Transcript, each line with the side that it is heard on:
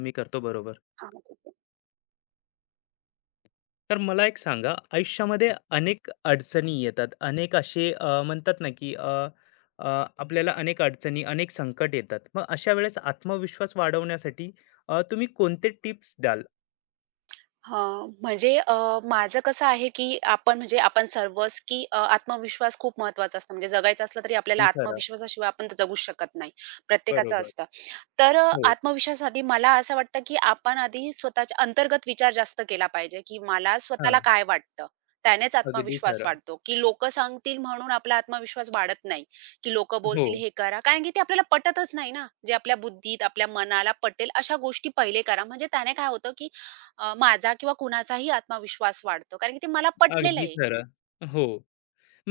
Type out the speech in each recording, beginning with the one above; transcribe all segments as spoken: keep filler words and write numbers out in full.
left: मी करतो बरोबर.
right: हां, ठीक आहे.
left: तर मला एक सांगा, आयुष्यामध्ये अनेक अडचणी येतात. अनेक असे अ, म्हणतात ना, की अ, अ, आपल्याला अनेक अडचणी, अनेक संकट येतात. मग अशा वेळेस आत्मविश्वास वाढवण्यासाठी अ, तुम्ही कोणते टिप्स द्याल?
right: हां, म्हणजे अ, माझं कसं आहे, की आपण म्हणजे आपण सर्वच, की अ, आत्मविश्वास खूप महत्त्वाचा असतो. म्हणजे जगायचं असलं तरी आपल्याला
left: अगदी खरं.
right: आत्मविश्वासाशिवाय आपण तर जगूच शकत नाही. प्रत्येकाचं
left: बरोबर.
right: असतं. तर अ,
left: हो.
right: आत्मविश्वासासाठी मला असं वाटतं, की आपण आधी स्वतःच्या अंतर्गत विचार जास्त केला पाहिजे, की मला स्वतःला
left: हां.
right: काय वाटतं? त्यानेच
left: अगदी
right: आत्मविश्वास
left: खरं.
right: वाढतो, की लोकं सांगतील म्हणून आपला आत्मविश्वास वाढत नाही, की लोकं
left: हो.
right: बोलतील हे करा. कारण की ते आपल्याला पटतच नाही ना. जे आपल्या बुद्धीत, आपल्या मनाला पटेल अशा गोष्टी पहिले करा. म्हणजे त्याने काय होतं, की अ, माझा किंवा कुणाचाही आत्मविश्वास वाढतो. कारण की ते मला पटलेलं
left: अगदी
right: आहे.
left: खरं. हो.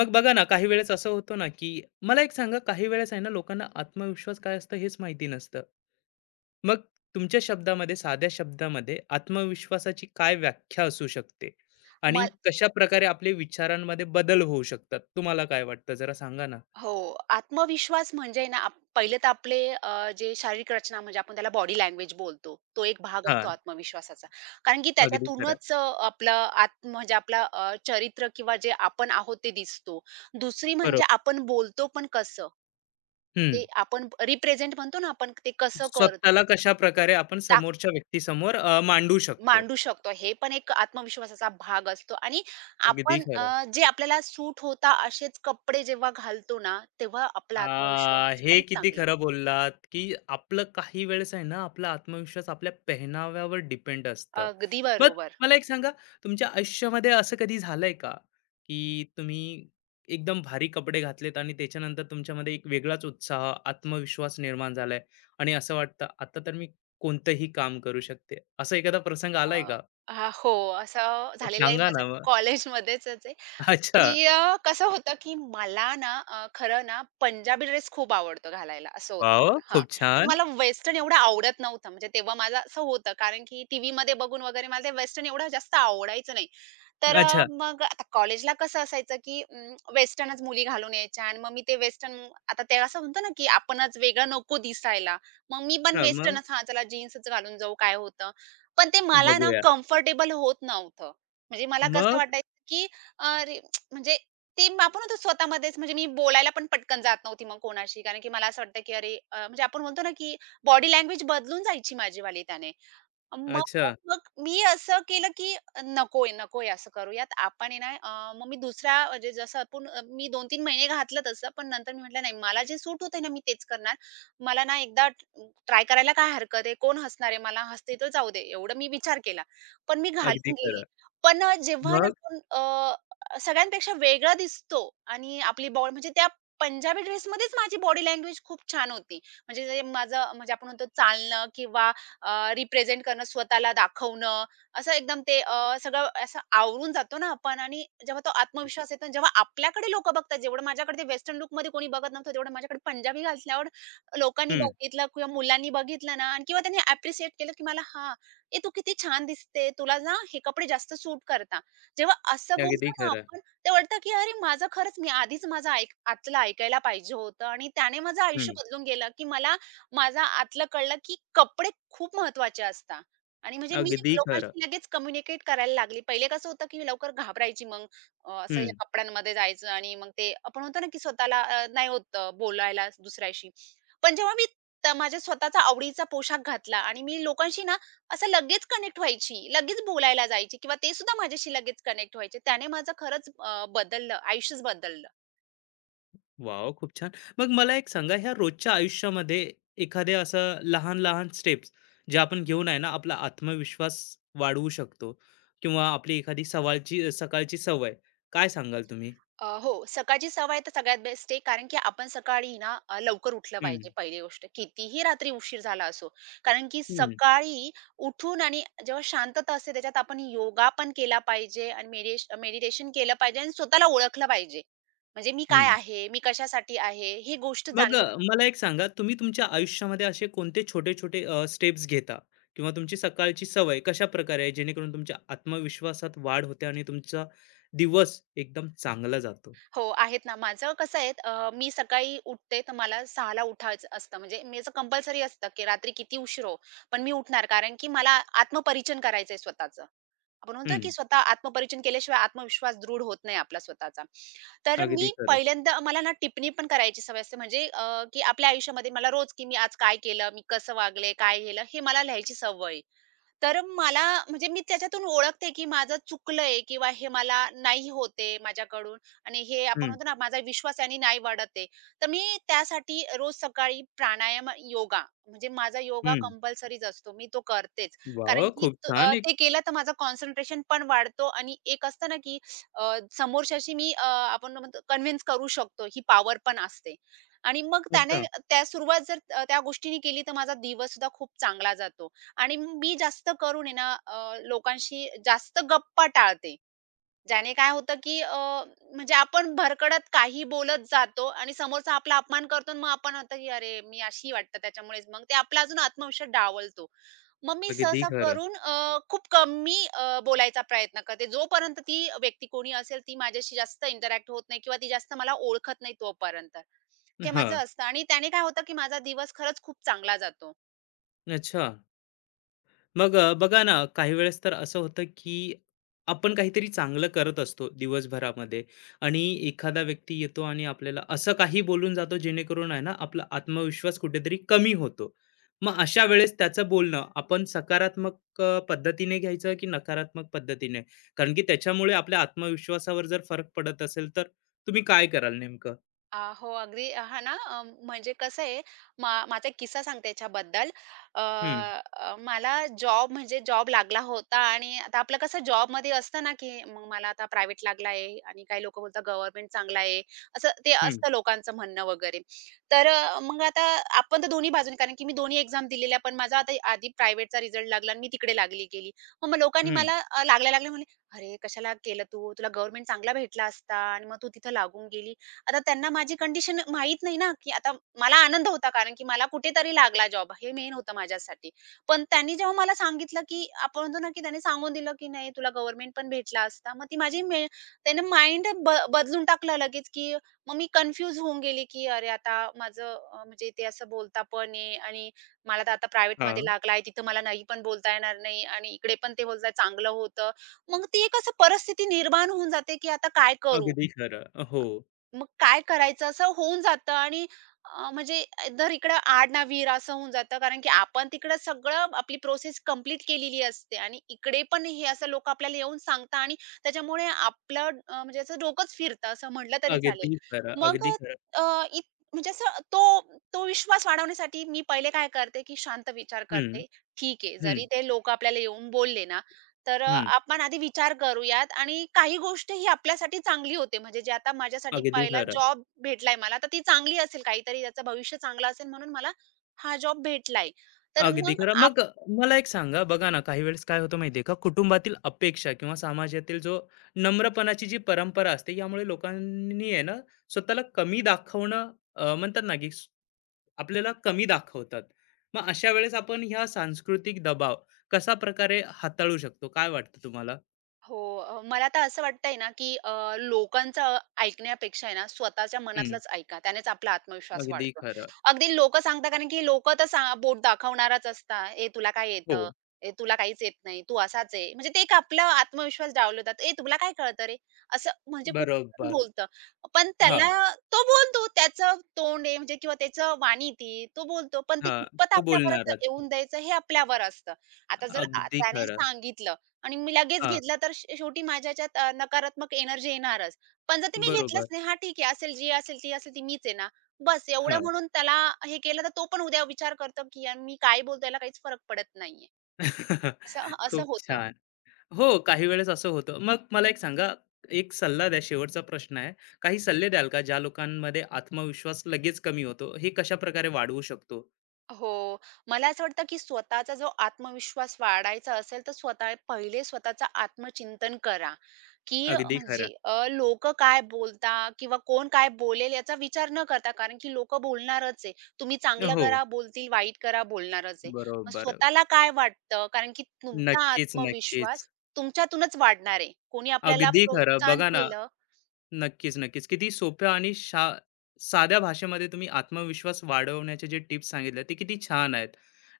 left: मग बघा ना, काही वेळेस असं होतं ना, की मला एक सांगा, काही वेळेस आहे ना, लोकांना आत्मविश्वास काय असतं हेच माहिती नसतं. मग तुमच्या शब्दामध्ये, साध्या शब्दामध्ये आत्मविश्वासाची काय व्याख्या असू शकते? आणि
right: म
left: कशाप्रकारे आपले विचारांमध्ये बदल होऊ शकतात? तुम्हाला काय वाटतं जरा सांगा ना?
right: हो, आत्मविश्वास म्हणजे ना, आप पहिले तर आपले अ, जे शारीरिक रचना म्हणजे आपण त्याला बॉडी लँग्वेज बोलतो. तो एक भाग असतो
left: हां,
right: आत्मविश्वासाचा. कारण की
left: अगदी खरं
right: त्याच्यातूनच अ, आपलं आत्म म्हणजे आपला अ, चरित्र किंवा जे आपण आहोत ते दिसतो. दुसरी म्हणजे
left: बरोबर.
right: आपण बोलतो पण कसं?
left: हं.
right: ते आपण रिप्रेझेंट म्हणतो ना आपण ते कसं
left: स्वतःला
right: करतो?
left: कशाप्रकारे आपण समोरच्या व्यक्तीसमोर अ, मांडू शकतो?
right: मांडू शकतो. हे पण एक आत्मविश्वासाचा भाग असतो आणि
left: अगदी
right: आपण
left: खरं.
right: अ, जे आपल्याला सूट होता असेच कपडे जेव्हा घालतो ना, तेव्हा आपला
left: आ,
right: आत्मविश्वास
left: हे
right: पण
left: किती
right: चांगला
left: खरं बोललात, की आपलं काही वेळेस आहे ना, आपला आत्मविश्वास आपल्या पेहनाव्यावर डिपेंड असतं.
right: अगदी
left: मग
right: बरोबर.
left: मला एक सांगा, तुमच्या आयुष्यामध्ये असं कधी झालंय का, की तुम्ही एकदम भारी कपडे घातलेत आणि त्याच्यानंतर तुमच्यामध्ये एक वेगळाच उत्साह, आत्मविश्वास निर्माण झालाय आणि असं वाटतं, आता तर मी कोणतंही काम करू शकते. असा एखादा प्रसंग आलाय
right: मग
left: का?
right: हां, हो, असं झालेलं आहे
left: सांगा
right: माझं
left: ना मग?
right: कॉलेजमध्येच आहे,
left: अच्छा.
right: की अ, कसं होतं, की मला ना अ, खरं ना पंजाबी ड्रेस खूप आवडतो घालायला असं होतं
left: वॉव!
right: मला. हां.
left: खूप
right: आणि
left: छान.
right: मला वेस्टर्न एवढं आवडत नव्हतं. म्हणजे तेव्हा माझं असं होतं कारण की टीव्हीमध्ये बघून वगैरे मला ते वेस्टर्न एवढं जास्त आवडायचं नाही. तर अ,
left: अच्छा.
right: मग आता कॉलेजला कसं असायचं, की अं, वेस्टर्नच मुली घालून यायच्या आणि मग मी ते वेस्टर्न आता ते असं म्हणतो ना, की आपणच वेगळं नको दिसायला. मग मी पण
left: हां, मग
right: वेस्टर्नच हां, चला जीन्सच घालून जाऊ काय होतं. पण ते मला ना
left: बघूया.
right: कम्फर्टेबल होत नव्हतं. म्हणजे मला कसं
left: मग?
right: वाटायचं, की अरे म्हणजे ते म- आपण म्हणतो स्वतःमध्येच म्हणजे मी बोलायला पण पटकन जात नव्हती मग कोणाशी. कारण की मला असं वाटतं, की अरे अ, म्हणजे आपण म्हणतो ना, की बॉडी लँग्वेज बदलून जायची माझीवाली त्याने. मग
left: अच्छा.
right: मग मी असं केलं, की नकोय, नकोय असं करूयात. आपण आहे ना, अ, मग मी दुसरा म्हणजे जसं आपण अं, मी दोन तीन महिने घातलं तसं. पण नंतर मी म्हटलं, "नाही, मला जे सूट होतंय ना, मी तेच करणार. मला ना एकदा ट्राय करायला काय हरकत आहे? कोण हसणार आहे? मला हसते तर जाऊ दे." एवढं मी विचार केला. पण मी
left: अगदी
right: घालून
left: खरं.
right: गेली. पण अ, जेव्हा ना
left: मग?
right: आपण अ, सगळ्यांपेक्षा वेगळा दिसतो आणि आपली बॉडी म्हणजे त्या पंजाबी ड्रेसमध्येच माझी बॉडी लँग्वेज खूप छान होती. म्हणजे जे माझं म्हणजे आपण म्हणतो चालणं किंवा अ, रिप्रेझेंट करणं, स्वतःला दाखवणं, असं एकदम ते अ, सगळं असं आवरून जातो ना आपण आणि जेव्हा तो आत्मविश्वास येतो आणि जेव्हा आपल्याकडे लोकं बघतात, जेवढं माझ्याकडे ते वेस्टर्न लूकमध्ये कोणी बघत नव्हतं, तेवढं माझ्याकडे पंजाबी घातल्यावर लोकांनी
left: हं.
right: बघितलं किंवा मुलांनी बघितलं ना आणि किंवा त्यांनी ॲप्रिशिएट केलं, की मला "हां, ए तू किती छान दिसते. तुला ना हे कपडे जास्त सूट करता." जेव्हा असं
left: अगदी
right: बोलतो ना
left: खरं.
right: आपण, ते वाटतं, की अरे माझं खरंच मी आधीच माझं ऐक आतलं ऐकायला पाहिजे होतं आणि त्याने माझं आयुष्य
left: हं.
right: बदलून गेलं, की मला माझा आतलं कळलं, की कपडे खूप महत्त्वाचे असतात आणि म्हणजे मी
left: अगदी खरं.
right: लोकांशी लगेच कम्युनिकेट करायला लागली. पहिले कसं होतं, की मी लवकर घाबरायची मग अ, असं या
left: हं.
right: कपड्यांमध्ये जायचं आणि मग ते आपण म्हणतो ना, की स्वतःला अ, नाही होत अ, बोलायला दुसऱ्याशी. पण जेव्हा मी त माझ्या स्वतःचा आवडीचा पोशाख घातला आणि मी लोकांशी ना, असं लगेच कनेक्ट व्हायची, लगेच बोलायला जायची किंवा ते सुद्धा माझ्याशी लगेच कनेक्ट व्हायचे. त्याने माझं खरंच अ, बदललं, आयुष्यच बदललं.
left: वॉव! खूप छान. मग मला एक सांगा, ह्या रोजच्या आयुष्यामध्ये एखाद्या असं लहान-लहान स्टेप्स ज्या आपण घेऊन आहे ना, आपला आत्मविश्वास वाढवू शकतो किंवा आपली एखादी सवालची सकाळची सवय, काय सांगाल तुम्ही?
right: अ, हो, सकाळची सवय तर सगळ्यात बेस्ट आहे. कारण की आपण सकाळी ना अ, लवकर उठलं
left: हं.
right: पाहिजे पहिली गोष्ट. कितीही रात्री उशीर झाला असो. कारण की
left: हं.
right: सकाळी उठून आणि जेव्हा शांतता असते त्याच्यात आपण योगा पण केला पाहिजे आणि मेडिटेशन केलं पाहिजे आणि स्वतःला ओळखलं पाहिजे. म्हणजे मी काय आहे? मी कशासाठी आहे? ही गोष्ट
left: मग अ,
right: जाणली
left: मला एक सांगा, तुम्ही तुमच्या आयुष्यामध्ये असे कोणते छोटे-छोटे स्टेप्स घेता किंवा तुमची सकाळची सवय कशाप्रकारे आहे, जेणेकरून तुमच्या आत्मविश्वासात वाढ होते आणि तुमचा दिवस एकदम चांगला जातो?
right: हो, आहेत ना. माझं कसं आहे अ, मी सकाळी उठते तर मला 6:00ला उठायचं असतं. म्हणजे मी असं कंपल्सरी असतं, की रात्री किती उशीर हो, पण मी उठणार. कारण की मला आत्मपरिचन करायचंय स्वतःचं. आपण म्हणतो ना,
left: हं,
right: की स्वतः आत्मपरिचन केल्याशिवाय आत्मविश्वास दृढ होत नाही आपला स्वतःचा. तर
left: अगदी
right: मी
left: खरं.
right: पहिल्यांदा मला ना टिप्पणी पण करायची सवय असते. म्हणजे अ, की आपल्या आयुष्यामध्ये मला रोज, की मी आज काय केलं, मी कसं वागले, काय केलं, हे मला लिहायची सवय आहे. तर मला म्हणजे मी त्याच्यातून ओळखते, की माझं चुकलंय किंवा हे मला नाही होत आहे माझ्याकडून आणि हे आपण
left: हं,
right: म्हणतो ना, माझा विश्वास याने नाही वाढत आहे. तर मी त्यासाठी रोज सकाळी प्राणायाम, योगा म्हणजे माझा योगा
left: हं.
right: कंपल्सरीच असतो. मी तो करतेच.
left: वाह!
right: कारण की
left: खूप
right: त
left: छान
right: अ,
left: एक
right: ते केलं तर माझं कॉन्सन्ट्रेशन पण वाढतो आणि एक असतं ना, की अ, समोरच्याशी मी अ, आपण कन्व्हिन्स करू शकतो. ही पॉवर पण असते आणि मग त्याने
left: अच्छा,
right: त्या सुरुवात जर अ, त्या गोष्टीने केली, तर माझा दिवससुद्धा खूप चांगला जातो. आणि मी जास्त करून आहे ना अ, लोकांशी जास्त गप्पा टाळते. ज्याने काय होतं, की अ, म्हणजे आपण भरकटत काही बोलत जातो आणि समोरचा आपला अपमान करतो आणि मग आपण होतं, की "अरे, मी अशी वाटतं त्याच्यामुळेच." मग ते आपला अजून आत्मविश्वास डावलतो. मग मी
left: अगदी
right: सहसा
left: खरं.
right: करून अ, खूप कमी अ, बोलायचा प्रयत्न करते. जोपर्यंत ती व्यक्ती कोणी असेल, ती माझ्याशी जास्त इंटरॅक्ट होत नाही किंवा ती जास्त मला ओळखत नाही तोपर्यंत. हे माझं
left: हां,
right: असतं आणि त्याने काय होतं, की माझा दिवस खरंच खूप चांगला जातो.
left: अच्छा. मग अ, बघा ना, काही वेळेस तर असं होतं, की आपण काहीतरी चांगलं करत असतो दिवसभरामध्ये आणि एखादा व्यक्ती येतो आणि आपल्याला असं काही बोलून जातो, जेणेकरून आहे ना, आपला आत्मविश्वास कुठेतरी कमी होतो. मग अशा वेळेस त्याचं बोलणं आपण सकारात्मक अ, पद्धतीने घ्यायचं, की नकारात्मक पद्धतीने? कारण की त्याच्यामुळे आपल्या आत्मविश्वासावर जर फरक पडत असेल, तर तुम्ही काय कराल नेमकं?
right: अ, हो, अगदी हां ना, अ, म्हणजे कसं आहे, मा माझा एक किस्सा सांगते याच्याबद्दल. अ,
left: हं,
right: अ, मला जॉब म्हणजे जॉब लागला होता आणि आता आपलं कसं जॉबमध्ये असतं ना, की मग मला आता प्रायव्हेट लागला आहे आणि काही लोकं बोलतात गव्हर्नमेंट चांगला आहे. असं ते
left: हं,
right: असतं लोकांचं म्हणणं वगैरे. तर अ, मग आता आपण तर दोन्ही बाजूने कारण की मी दोन्ही एक्झाम दिलेल्या, पण माझा आता आधी प्रायव्हेटचा रिझल्ट लागला आणि मी तिकडे लागली गेली. मग मग लोकांनी
left: हं.
right: मला अ, लागल्या-लागल्या म्हणले, "अरे, कशाला केलं तू? तुला गव्हर्नमेंट चांगला भेटला असता आणि मग तू तिथं लागून गेली." आता त्यांना माझी कंडिशन माहीत नाही ना, की आता मला आनंद होता कारण की मला कुठेतरी लागला जॉब हे मेन होतं माझ्यासाठी. पण त्यांनी जेव्हा मला सांगितलं, की आपण म्हणतो ना, की त्याने सांगून दिलं, की "नाही तुला गव्हर्नमेंट पण भेटला असता." मग ती माझी मे त्याने माइंड ब बदलून टाकलं लगेच, की मग मी कन्फ्यूज होऊन गेली, की अरे आता माझं अ, म्हणजे ते असं बोलता पण आहे आणि मला तर आता प्रायव्हेटमध्ये
left: हां,
right: लागला आहे, तिथं मला नाही पण बोलता येणार नाही आणि इकडे पण ते बोलतात चांगलं होतं. मग ती एक असं परिस्थिती निर्माण होऊन जाते, की आता काय करू?
left: अगदी खरं. हो,
right: मग काय करायचं असं होऊन जातं आणि अ, म्हणजे दर इकडं आड ना विहीर असं होऊन जातं. कारण की आपण तिकडं सगळं आपली प्रोसेस कंप्लीट केलेली असते आणि इकडे पण हे असं लोकं आपल्याला येऊन सांगतात आणि त्याच्यामुळे आपलं अ, म्हणजे असं डोकंच फिरतं असं म्हटलं तरी चालेल.
left: अगदी खरं,
right: मग
left: अगदी खरं.
right: अ, इत म्हणजे असं तो तो विश्वास वाढवण्यासाठी मी पहिले काय करते, की शांत विचार
left: हं,
right: करते. ठीक आहे,
left: हं,
right: जरी ते लोकं आपल्याला येऊन बोलले ना तर अ,
left: हं.
right: आपण आधी विचार करूयात आणि काही गोष्ट ही आपल्यासाठी चांगली होते. म्हणजे जे आता माझ्यासाठी
left: अगदी
right: पहिला
left: खरं.
right: जॉब भेटलाय मला, तर ती चांगली असेल काहीतरी, त्याचं भविष्य चांगलं असेल म्हणून मला हा जॉब भेटलाय. तर
left: अगदी
right: मग
left: खरं. मग मला एक सांगा बघा ना, काही वेळेस काय होतं माहिती आहे का, कुटुंबातील अपेक्षा किंवा समाजातील जो नम्रपणाची जी परंपरा असते, यामुळे लोकांनी आहे ना, स्वतःला कमी दाखवणं अ, म्हणतात ना, की स आपल्याला कमी दाखवतात. मग अशा वेळेस आपण ह्या सांस्कृतिक दबाव कशा प्रकारे हाताळू शकतो? काय वाटतं तुम्हाला?
right: हो. अ, मला तर असं वाटतंय ना, की अ, लोकांचं ऐकण्यापेक्षा आहे ना, स्वतःच्या
left: हं,
right: मनातलंच ऐका. त्यानेच आपला आत्मविश्वास
left: अगदी
right: वाढतो.
left: खरं.
right: अगदी लोकं सांगतात कारण की लोकं तर सा बोट दाखवणारच असतात. "ए, तुला काय येतं?
left: हो,
right: ए, तुला काहीच येत नाही. तू असाच आहे." म्हणजे ते एक आपला आत्मविश्वास डावलवतात. "ए, तुला काय कळतं रे?" असं म्हणजे कोण पण
left: बरोबर.
right: बोलतं. पण त्याला
left: हां,
right: तो बोलतो. त्याचं तोंड आहे म्हणजे किंवा त्याचं वाणी ती. तो बोलतो. पण ते
left: हां.
right: कितपत
left: तो
right: आपल्यापर्यंत
left: बोलणारच.
right: येऊन द्यायचं हे आपल्यावर असतं. आता जर आ
left: अगदी
right: त्याने
left: खरं.
right: सांगितलं आणि मी लगेच
left: हां,
right: घेतला तर श शेवटी माझ्या ह्याच्यात अ, नकारात्मक एनर्जी येणारच. पण जर ते मी घेतलंच
left: बरोबर.
right: नाही, हां, ठीक आहे असेल जी असेल, ती असेल ती मीच आहे ना. बस एवढं म्हणून त्याला हे केलं तर तो पण उद्या विचार करतो, की "यार मी काय बोलतो याला काहीच फरक पडत नाहीये." असं असं
left: खूप
right: होतं.
left: छान. हो, काही वेळेस असं होतं. मग मला एक सांगा, एक सल्ला द्या, शेवटचा प्रश्न आहे. काही सल्ले द्याल का, ज्या लोकांमध्ये आत्मविश्वास लगेच कमी होतो, हे कशा प्रकारे वाढवू शकतो?
right: हो. मला असं वाटतं, की स्वतःचा जो आत्मविश्वास वाढायचा असेल, तर स्वतः पहिले स्वतःचं आत्मचिंतन करा, की
left: अगदी
right: म्हणजे
left: खरं.
right: अ, काय बोलतात किंवा कोण काय बोलेल याचा विचार न करता. कारण की लोकं बोलणारच आहे. तुम्ही चांगलं
left: हो,
right: करा बोलतील, वाईट करा बोलणारच आहे. मग
left: बरोबर.
right: स्वतःला काय वाटतं? कारण की तुमचा
left: नक्कीच, नक्कीच.
right: आत्मविश्वास तुमच्यातूनच वाढणार आहे. कोणी आपल्याला
left: अगदी खरं.
right: प्रोत्साहन
left: बघा ना
right: केलं.
left: नक्कीच, नक्कीच. किती सोप्या आणि शा साध्या भाषेमध्ये तुम्ही आत्मविश्वास वाढवण्याचे जे टिप्स सांगितल्या, ते किती छान आहेत.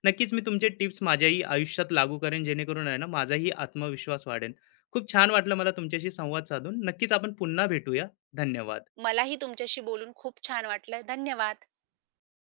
left: नक्कीच मी तुमचे टिप्स माझ्याही आयुष्यात लागू करेन, जेणेकरून आहे ना, माझाही आत्मविश्वास वाढेल. खूप छान वाटलं मला तुमच्याशी संवाद साधून. नक्कीच आपण पुन्हा भेटूया. धन्यवाद.
right: मलाही तुमच्याशी बोलून खूप छान वाटलं. धन्यवाद.